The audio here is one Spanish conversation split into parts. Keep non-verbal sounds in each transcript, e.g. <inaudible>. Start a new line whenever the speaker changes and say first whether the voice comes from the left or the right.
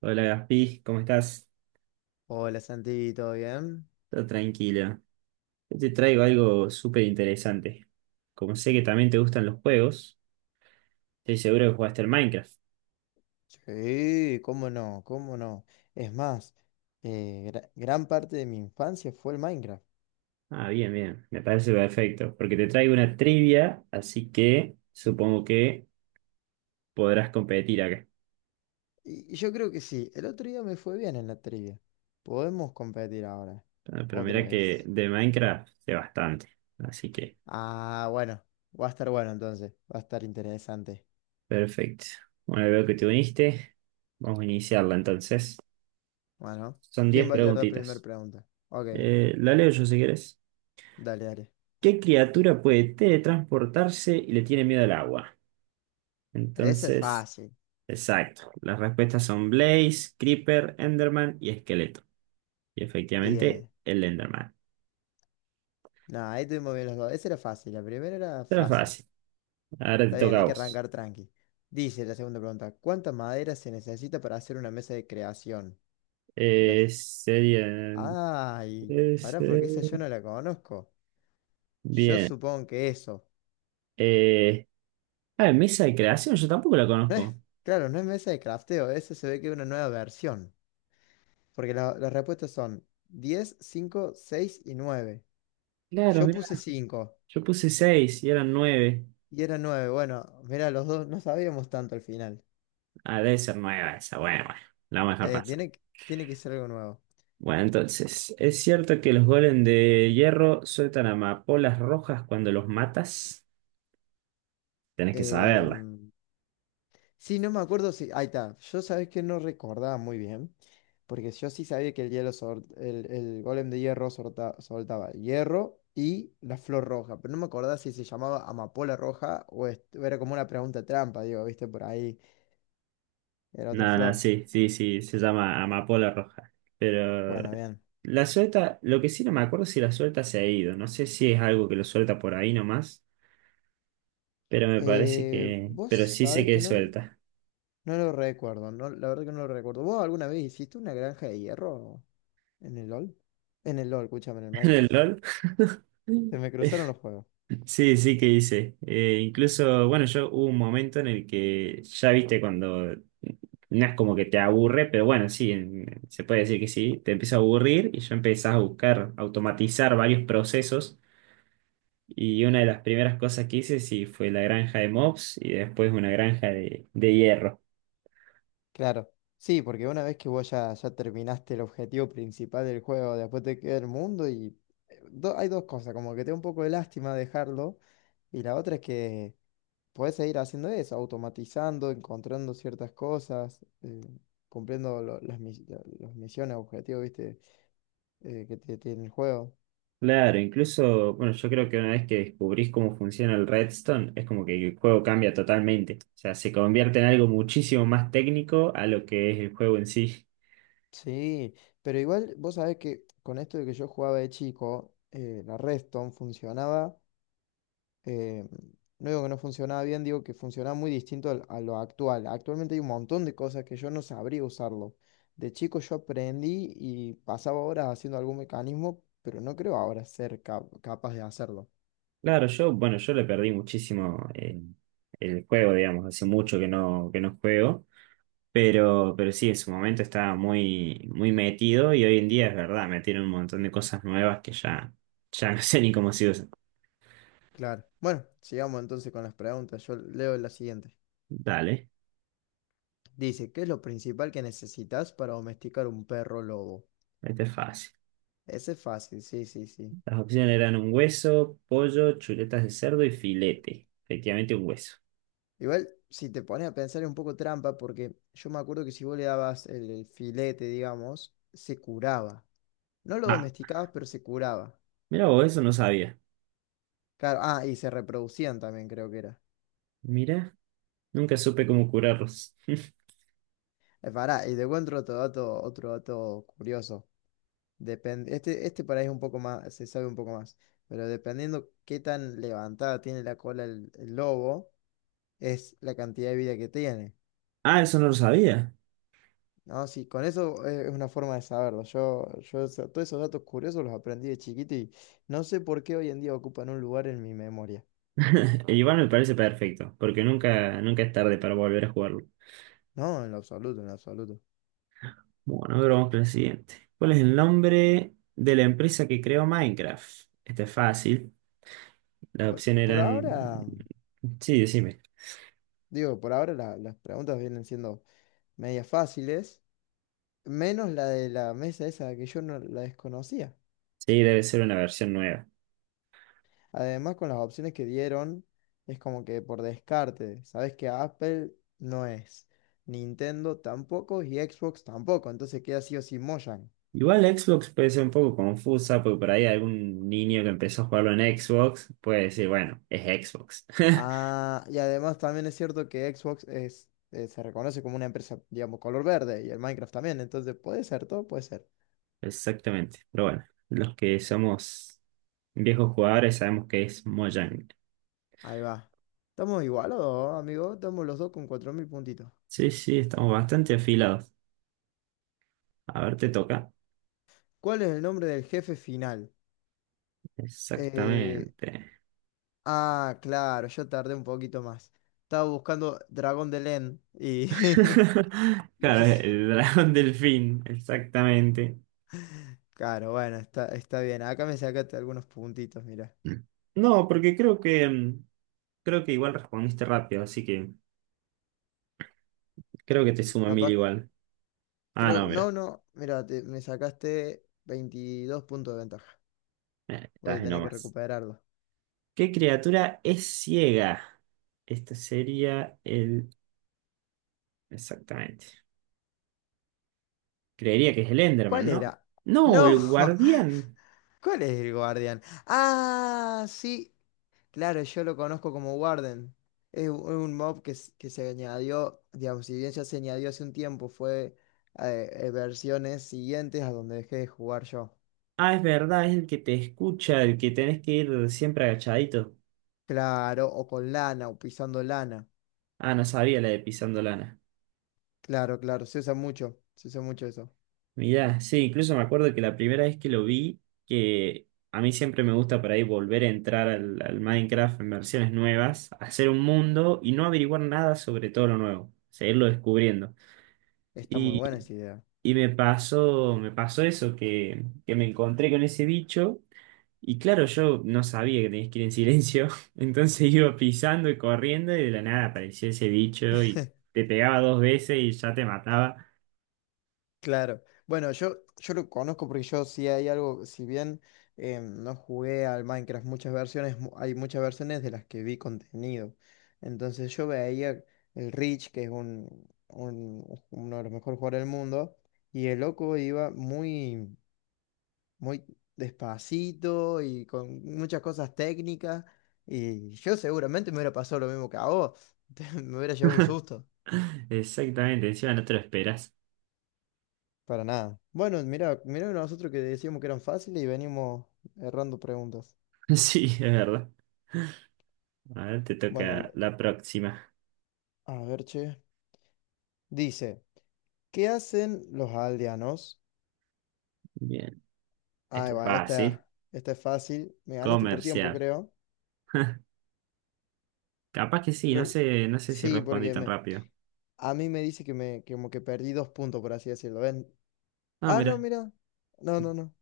right: Hola Gaspi, ¿cómo estás?
left: Hola Santi, ¿todo bien?
right: Todo tranquila. Yo te traigo algo súper interesante. Como sé que también te gustan los juegos, estoy seguro que jugaste al Minecraft.
left: Sí, cómo no, cómo no. Es más, gran parte de mi infancia fue el Minecraft.
right: Ah, bien, bien, me parece perfecto, porque te traigo una trivia, así que supongo que podrás competir acá.
left: Y yo creo que sí, el otro día me fue bien en la trivia. Podemos competir ahora,
right: Ah, pero
left: otra
right: mira que
left: vez.
right: de Minecraft sé bastante, así que
left: Ah, bueno, va a estar bueno entonces, va a estar interesante.
right: perfecto. Bueno, veo que te uniste, vamos a iniciarla entonces.
left: Bueno,
right: Son
left: ¿quién
right: 10
left: va a leer la primera
right: preguntitas.
left: pregunta? Ok,
right: La leo yo si quieres.
left: dale, dale.
right: ¿Qué criatura puede teletransportarse y le tiene miedo al agua?
left: Ese es
right: Entonces,
left: fácil.
right: exacto. Las respuestas son Blaze, Creeper, Enderman y Esqueleto. Y
left: Y,
right: efectivamente,
left: eh,
right: el Enderman.
left: no, ahí tuvimos bien los dos. Ese era fácil, la primera era
right: Era
left: fácil.
right: fácil. Ahora te
left: Está bien,
right: toca a
left: hay que
right: vos.
left: arrancar tranqui. Dice la segunda pregunta, ¿cuánta madera se necesita para hacer una mesa de creación? La... f-
right: Serían
left: Ay, pará,
right: 13.
left: porque esa yo no la conozco. Yo
right: Bien.
left: supongo que eso.
right: Eh, Mesa de creación, yo tampoco la
left: No
right: conozco.
left: es, claro, no es mesa de crafteo, eso se ve que es una nueva versión. Porque las respuestas son 10, 5, 6 y 9.
right: Claro,
left: Yo
right: mira,
left: puse 5
right: yo puse seis y eran 9.
left: y era 9. Bueno, mira, los dos no sabíamos tanto al final.
right: Ah, debe ser nueve, esa. Bueno, bueno, la vamos a dejar
left: Eh,
right: pasar.
left: tiene, que- tiene que ser algo nuevo.
right: Bueno, entonces, ¿es cierto que los golems de hierro sueltan amapolas rojas cuando los matas? Tenés que saberla.
left: Em, Sí, no me acuerdo si. Ahí está. Yo sabes que no recordaba muy bien. Porque yo sí sabía que el golem de hierro soltaba hierro y la flor roja. Pero no me acordaba si se llamaba amapola roja o era como una pregunta trampa, digo, viste, por ahí era otra
right: No, no,
left: flor.
right: sí, sí, sí, se llama amapola roja. Pero
left: Bueno, bien.
right: la suelta, lo que sí no me acuerdo si la suelta se ha ido. No sé si es algo que lo suelta por ahí nomás, pero me parece que...
left: Vos
right: pero sí sé
left: sabés
right: que
left: que no,
right: suelta.
left: no lo recuerdo. No, la verdad que no lo recuerdo. ¿Vos alguna vez hiciste una granja de hierro en el LOL? En el LOL, escúchame, en el
right: <laughs> ¿En el
left: Minecraft.
right: LOL?
left: Se
right: <laughs>
left: me cruzaron los juegos.
right: Sí, sí que hice. Incluso, bueno, yo hubo un momento en el que ya viste cuando no es como que te aburre, pero bueno, sí, se puede decir que sí, te empieza a aburrir y ya empezás a buscar automatizar varios procesos. Y una de las primeras cosas que hice sí fue la granja de mobs y después una granja de hierro.
left: Claro, sí, porque una vez que vos ya terminaste el objetivo principal del juego, después te queda el mundo y hay dos cosas, como que te da un poco de lástima dejarlo y la otra es que podés seguir haciendo eso, automatizando, encontrando ciertas cosas, cumpliendo las misiones, objetivos, viste, que te tiene el juego.
right: Claro, incluso, bueno, yo creo que una vez que descubrís cómo funciona el redstone, es como que el juego cambia totalmente. O sea, se convierte en algo muchísimo más técnico a lo que es el juego en sí.
left: Sí, pero igual vos sabés que con esto de que yo jugaba de chico, la Redstone funcionaba. eh, no digo que no funcionaba bien, digo que funcionaba muy distinto a lo actual. Actualmente hay un montón de cosas que yo no sabría usarlo. De chico yo aprendí y pasaba horas haciendo algún mecanismo, pero no creo ahora ser capaz de hacerlo.
right: Claro, yo, bueno, yo le perdí muchísimo el juego, digamos, hace mucho que no juego, pero sí, en su momento estaba muy, muy metido y hoy en día es verdad, metieron un montón de cosas nuevas que ya, ya no <laughs> sé ni cómo se usan.
left: Claro. Bueno, sigamos entonces con las preguntas. Yo leo la siguiente.
right: Dale,
left: Dice, ¿qué es lo principal que necesitas para domesticar un perro lobo?
right: este es fácil.
left: Ese es fácil, sí, sí, sí.
right: Las opciones eran un hueso, pollo, chuletas de cerdo y filete. Efectivamente, un hueso.
left: Igual, si te pones a pensar es un poco trampa, porque yo me acuerdo que si vos le dabas el filete, digamos, se curaba. No lo
right: Ah,
left: domesticabas, pero se curaba.
right: mira vos, eso no sabía.
left: Claro, ah, y se reproducían también, creo que era.
right: Mira, nunca supe cómo curarlos. <laughs>
left: Pará, y te encuentro otro dato curioso. Depende, este por ahí es un poco más, se sabe un poco más. Pero dependiendo qué tan levantada tiene la cola el lobo, es la cantidad de vida que tiene.
right: Ah, eso no lo sabía.
left: No, sí, con eso es una forma de saberlo. Yo todos esos datos curiosos los aprendí de chiquito y no sé por qué hoy en día ocupan un lugar en mi memoria.
right: <laughs> Igual me parece perfecto, porque nunca, nunca es tarde para volver a jugarlo.
left: No, en lo absoluto, en lo absoluto.
right: Bueno, ahora vamos con el siguiente. ¿Cuál es el nombre de la empresa que creó Minecraft? Este es fácil. Las
left: Por,
right: opciones
left: por
right: eran...
left: ahora,
right: Sí, decime.
left: digo, por ahora las preguntas vienen siendo medias fáciles, menos la de la mesa esa que yo no la desconocía.
right: Sí, debe ser una versión nueva.
left: Además, con las opciones que dieron, es como que por descarte, sabes que Apple no es, Nintendo tampoco y Xbox tampoco, entonces queda sí o sí Mojang.
right: Igual Xbox puede ser un poco confusa, porque por ahí algún niño que empezó a jugarlo en Xbox puede decir, bueno, es Xbox. <laughs>
left: Ah, y además también es cierto que Xbox es, se reconoce como una empresa, digamos, color verde y el Minecraft también, entonces puede ser, todo puede ser.
right: Exactamente. Pero bueno, los que somos viejos jugadores sabemos que es Mojang.
left: Ahí va. Estamos igualados, amigo, estamos los dos con 4.000 puntitos.
right: Sí, sí, estamos bastante afilados. A ver, te toca.
left: ¿Cuál es el nombre del jefe final? Eh,
right: Exactamente.
left: ah, claro, yo tardé un poquito más. Estaba buscando Dragón de Len y...
right: <laughs>
left: <laughs>
right: Claro,
left: y se-
right: el dragón <laughs> delfín, exactamente.
left: Claro, bueno, está bien. Acá me sacaste algunos puntitos, mira.
right: No, porque creo que mm, creo que igual respondiste rápido, así que creo que te suma mil
left: Capaz,
right: igual. Ah, no,
left: creo,
right: mira.
left: no, no, mira, me sacaste 22 puntos de ventaja. Voy
right: Estás
left: a
right: en
left: tener que
right: nomás.
left: recuperarlo.
right: ¿Qué criatura es ciega? Este sería el. Exactamente. Creería que es el Enderman,
left: ¿Cuál
right: ¿no?
left: era?
right: No,
left: No,
right: el
left: <laughs>
right: guardián.
left: ¿cuál es el guardián? Ah, sí, claro, yo lo conozco como Warden. Es un mob que se añadió, digamos, si bien ya se añadió hace un tiempo, fue versiones siguientes a donde dejé de jugar yo.
right: Ah, es verdad, es el que te escucha, el que tenés que ir siempre agachadito.
left: Claro, o con lana, o pisando lana.
right: Ah, no sabía la de Pisando Lana.
left: Claro, claro, se usa mucho eso.
right: Mirá, sí, incluso me acuerdo que la primera vez que lo vi, que a mí siempre me gusta por ahí volver a entrar al Minecraft en versiones nuevas, hacer un mundo y no averiguar nada sobre todo lo nuevo, seguirlo descubriendo.
left: Está muy buena
right: Y,
left: esa idea.
right: y me pasó eso, que me encontré con ese bicho y claro, yo no sabía que tenías que ir en silencio, <laughs> entonces iba pisando y corriendo y de la nada apareció ese bicho y te pegaba 2 veces y ya te mataba.
left: Claro. Bueno, yo lo conozco porque yo sí hay algo, si bien no jugué al Minecraft muchas versiones, hay muchas versiones de las que vi contenido. Entonces yo veía el Rich, que es uno de los mejores jugadores del mundo, y el loco iba muy, muy despacito y con muchas cosas técnicas, y yo seguramente me hubiera pasado lo mismo que a vos, <laughs> me hubiera llevado un susto.
right: Exactamente, encima no te lo esperas.
left: Para nada. Bueno, mira, mira nosotros que decíamos que eran fáciles y venimos errando preguntas.
right: <laughs> Sí, es verdad. A ver, te
left: Bueno,
right: toca la próxima.
left: a ver, che. Dice, ¿qué hacen los aldeanos?
right: Bien,
left: Ah,
right: esto es
left: va,
right: fácil.
left: esta es fácil. Me ganaste por tiempo,
right: Comercial.
left: creo.
right: <laughs> Capaz que sí, no
left: Creo,
right: sé, no sé si
left: sí,
right: respondí
left: porque
right: tan rápido.
left: a mí me dice que que como que perdí dos puntos, por así decirlo. ¿Ven?
right: Ah,
left: Ah, no,
right: mira.
left: mira. No, no, no.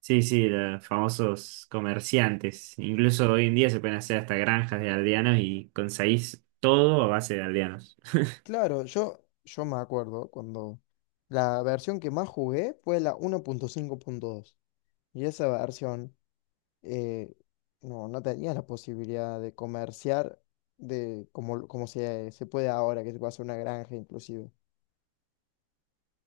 right: Sí, sí, los famosos comerciantes. Incluso hoy en día se pueden hacer hasta granjas de aldeanos y conseguís todo a base de aldeanos.
left: Claro, yo me acuerdo cuando la versión que más jugué fue la 1.5.2. Y esa versión, eh, no, no tenías la posibilidad de comerciar como se puede ahora, que se puede hacer una granja inclusive.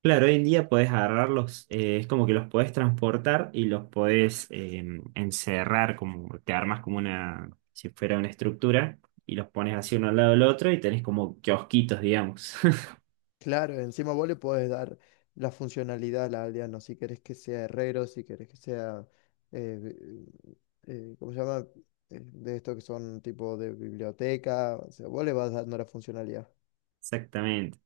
right: Claro, hoy en día podés agarrarlos, es como que los podés transportar y los podés encerrar, como te armas como una, si fuera una estructura, y los pones así uno al lado del otro y tenés como kiosquitos, digamos. <laughs>
left: Claro, encima vos le podés dar la funcionalidad al aldeano, si querés que sea herrero, si querés que sea, eh, ¿cómo se llama? De estos que son tipo de biblioteca, o sea, vos le vas dando la funcionalidad.
right: Exactamente.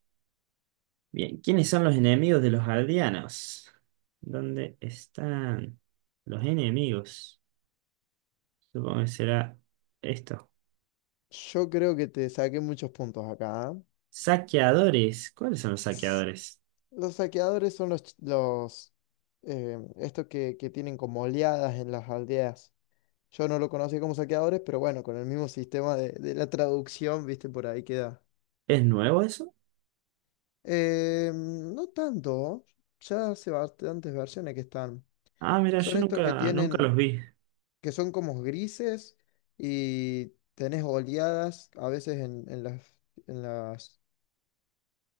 right: Bien, ¿quiénes son los enemigos de los aldeanos? ¿Dónde están los enemigos? Supongo que será esto.
left: Yo creo que te saqué muchos puntos acá.
right: Saqueadores. ¿Cuáles son los
left: ¿Ah?
right: saqueadores?
left: Los saqueadores son los estos que tienen como oleadas en las aldeas. Yo no lo conocí como saqueadores, pero bueno, con el mismo sistema de la traducción, viste, por ahí queda.
right: ¿Es nuevo eso?
left: No tanto, ya hace bastantes versiones que están.
right: Ah, mira,
left: Son
right: yo
left: estos que
right: nunca, nunca los
left: tienen,
right: vi.
left: que son como grises y tenés oleadas a veces en, en las, en las,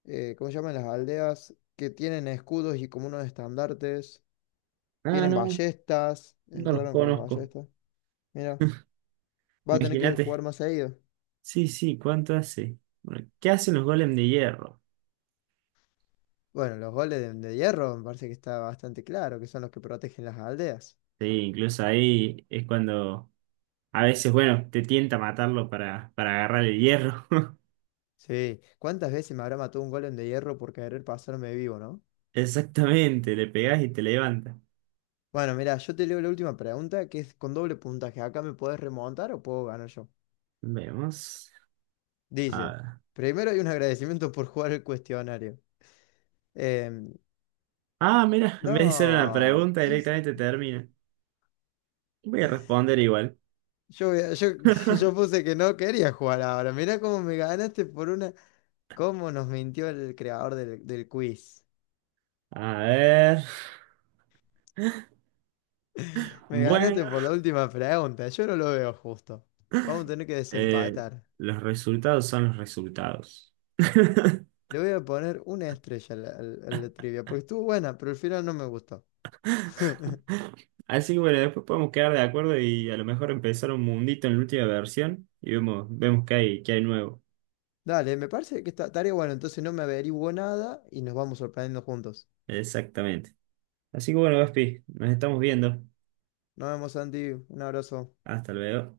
left: eh, ¿cómo se llaman? Las aldeas que tienen escudos y como unos estandartes.
right: Ah,
left: Tienen
right: no.
left: ballestas.
right: No los
left: Entraron con las
right: conozco.
left: ballestas. Mira, va a tener que jugar
right: Imagínate.
left: más seguido.
right: Sí, sí, ¿cuánto hace? Bueno, ¿qué hacen los golems de hierro?
left: Bueno, los goles de hierro me parece que está bastante claro, que son los que protegen las aldeas.
right: Sí, incluso ahí es cuando a veces, bueno, te tienta matarlo para agarrar el hierro. <laughs>
left: Sí, ¿cuántas veces me habrá matado un golem de hierro por querer pasarme vivo, no?
right: Exactamente, le pegas y te levanta.
left: Bueno, mira, yo te leo la última pregunta, que es con doble puntaje. ¿Acá me podés remontar o puedo ganar yo?
right: Vemos. A
left: Dice,
right: ver.
left: primero hay un agradecimiento por jugar el cuestionario. Em,
right: Ah, mira, en vez de hacer una
left: no,
right: pregunta,
left: es,
right: directamente termina. Voy a responder igual.
left: yo, voy a- yo, <laughs> yo puse que no quería jugar ahora. Mira cómo me ganaste por una... ¿Cómo nos mintió el creador del quiz?
right: A ver.
left: Me
right: Bueno,
left: ganaste por la última pregunta, yo no lo veo justo. Vamos a tener que
right: eh,
left: desempatar.
right: los resultados son los resultados. <laughs>
left: Le voy a poner una estrella a la trivia, porque estuvo buena, pero al final no me gustó. <laughs>
right: Así que bueno, después podemos quedar de acuerdo y a lo mejor empezar un mundito en la última versión y vemos, vemos qué hay nuevo.
left: Dale, me parece que esta tarea bueno, entonces no me averiguo nada y nos vamos sorprendiendo juntos.
right: Exactamente. Así que bueno, Gaspi, nos estamos viendo.
left: Nos vemos, Santi, un abrazo.
right: Hasta luego.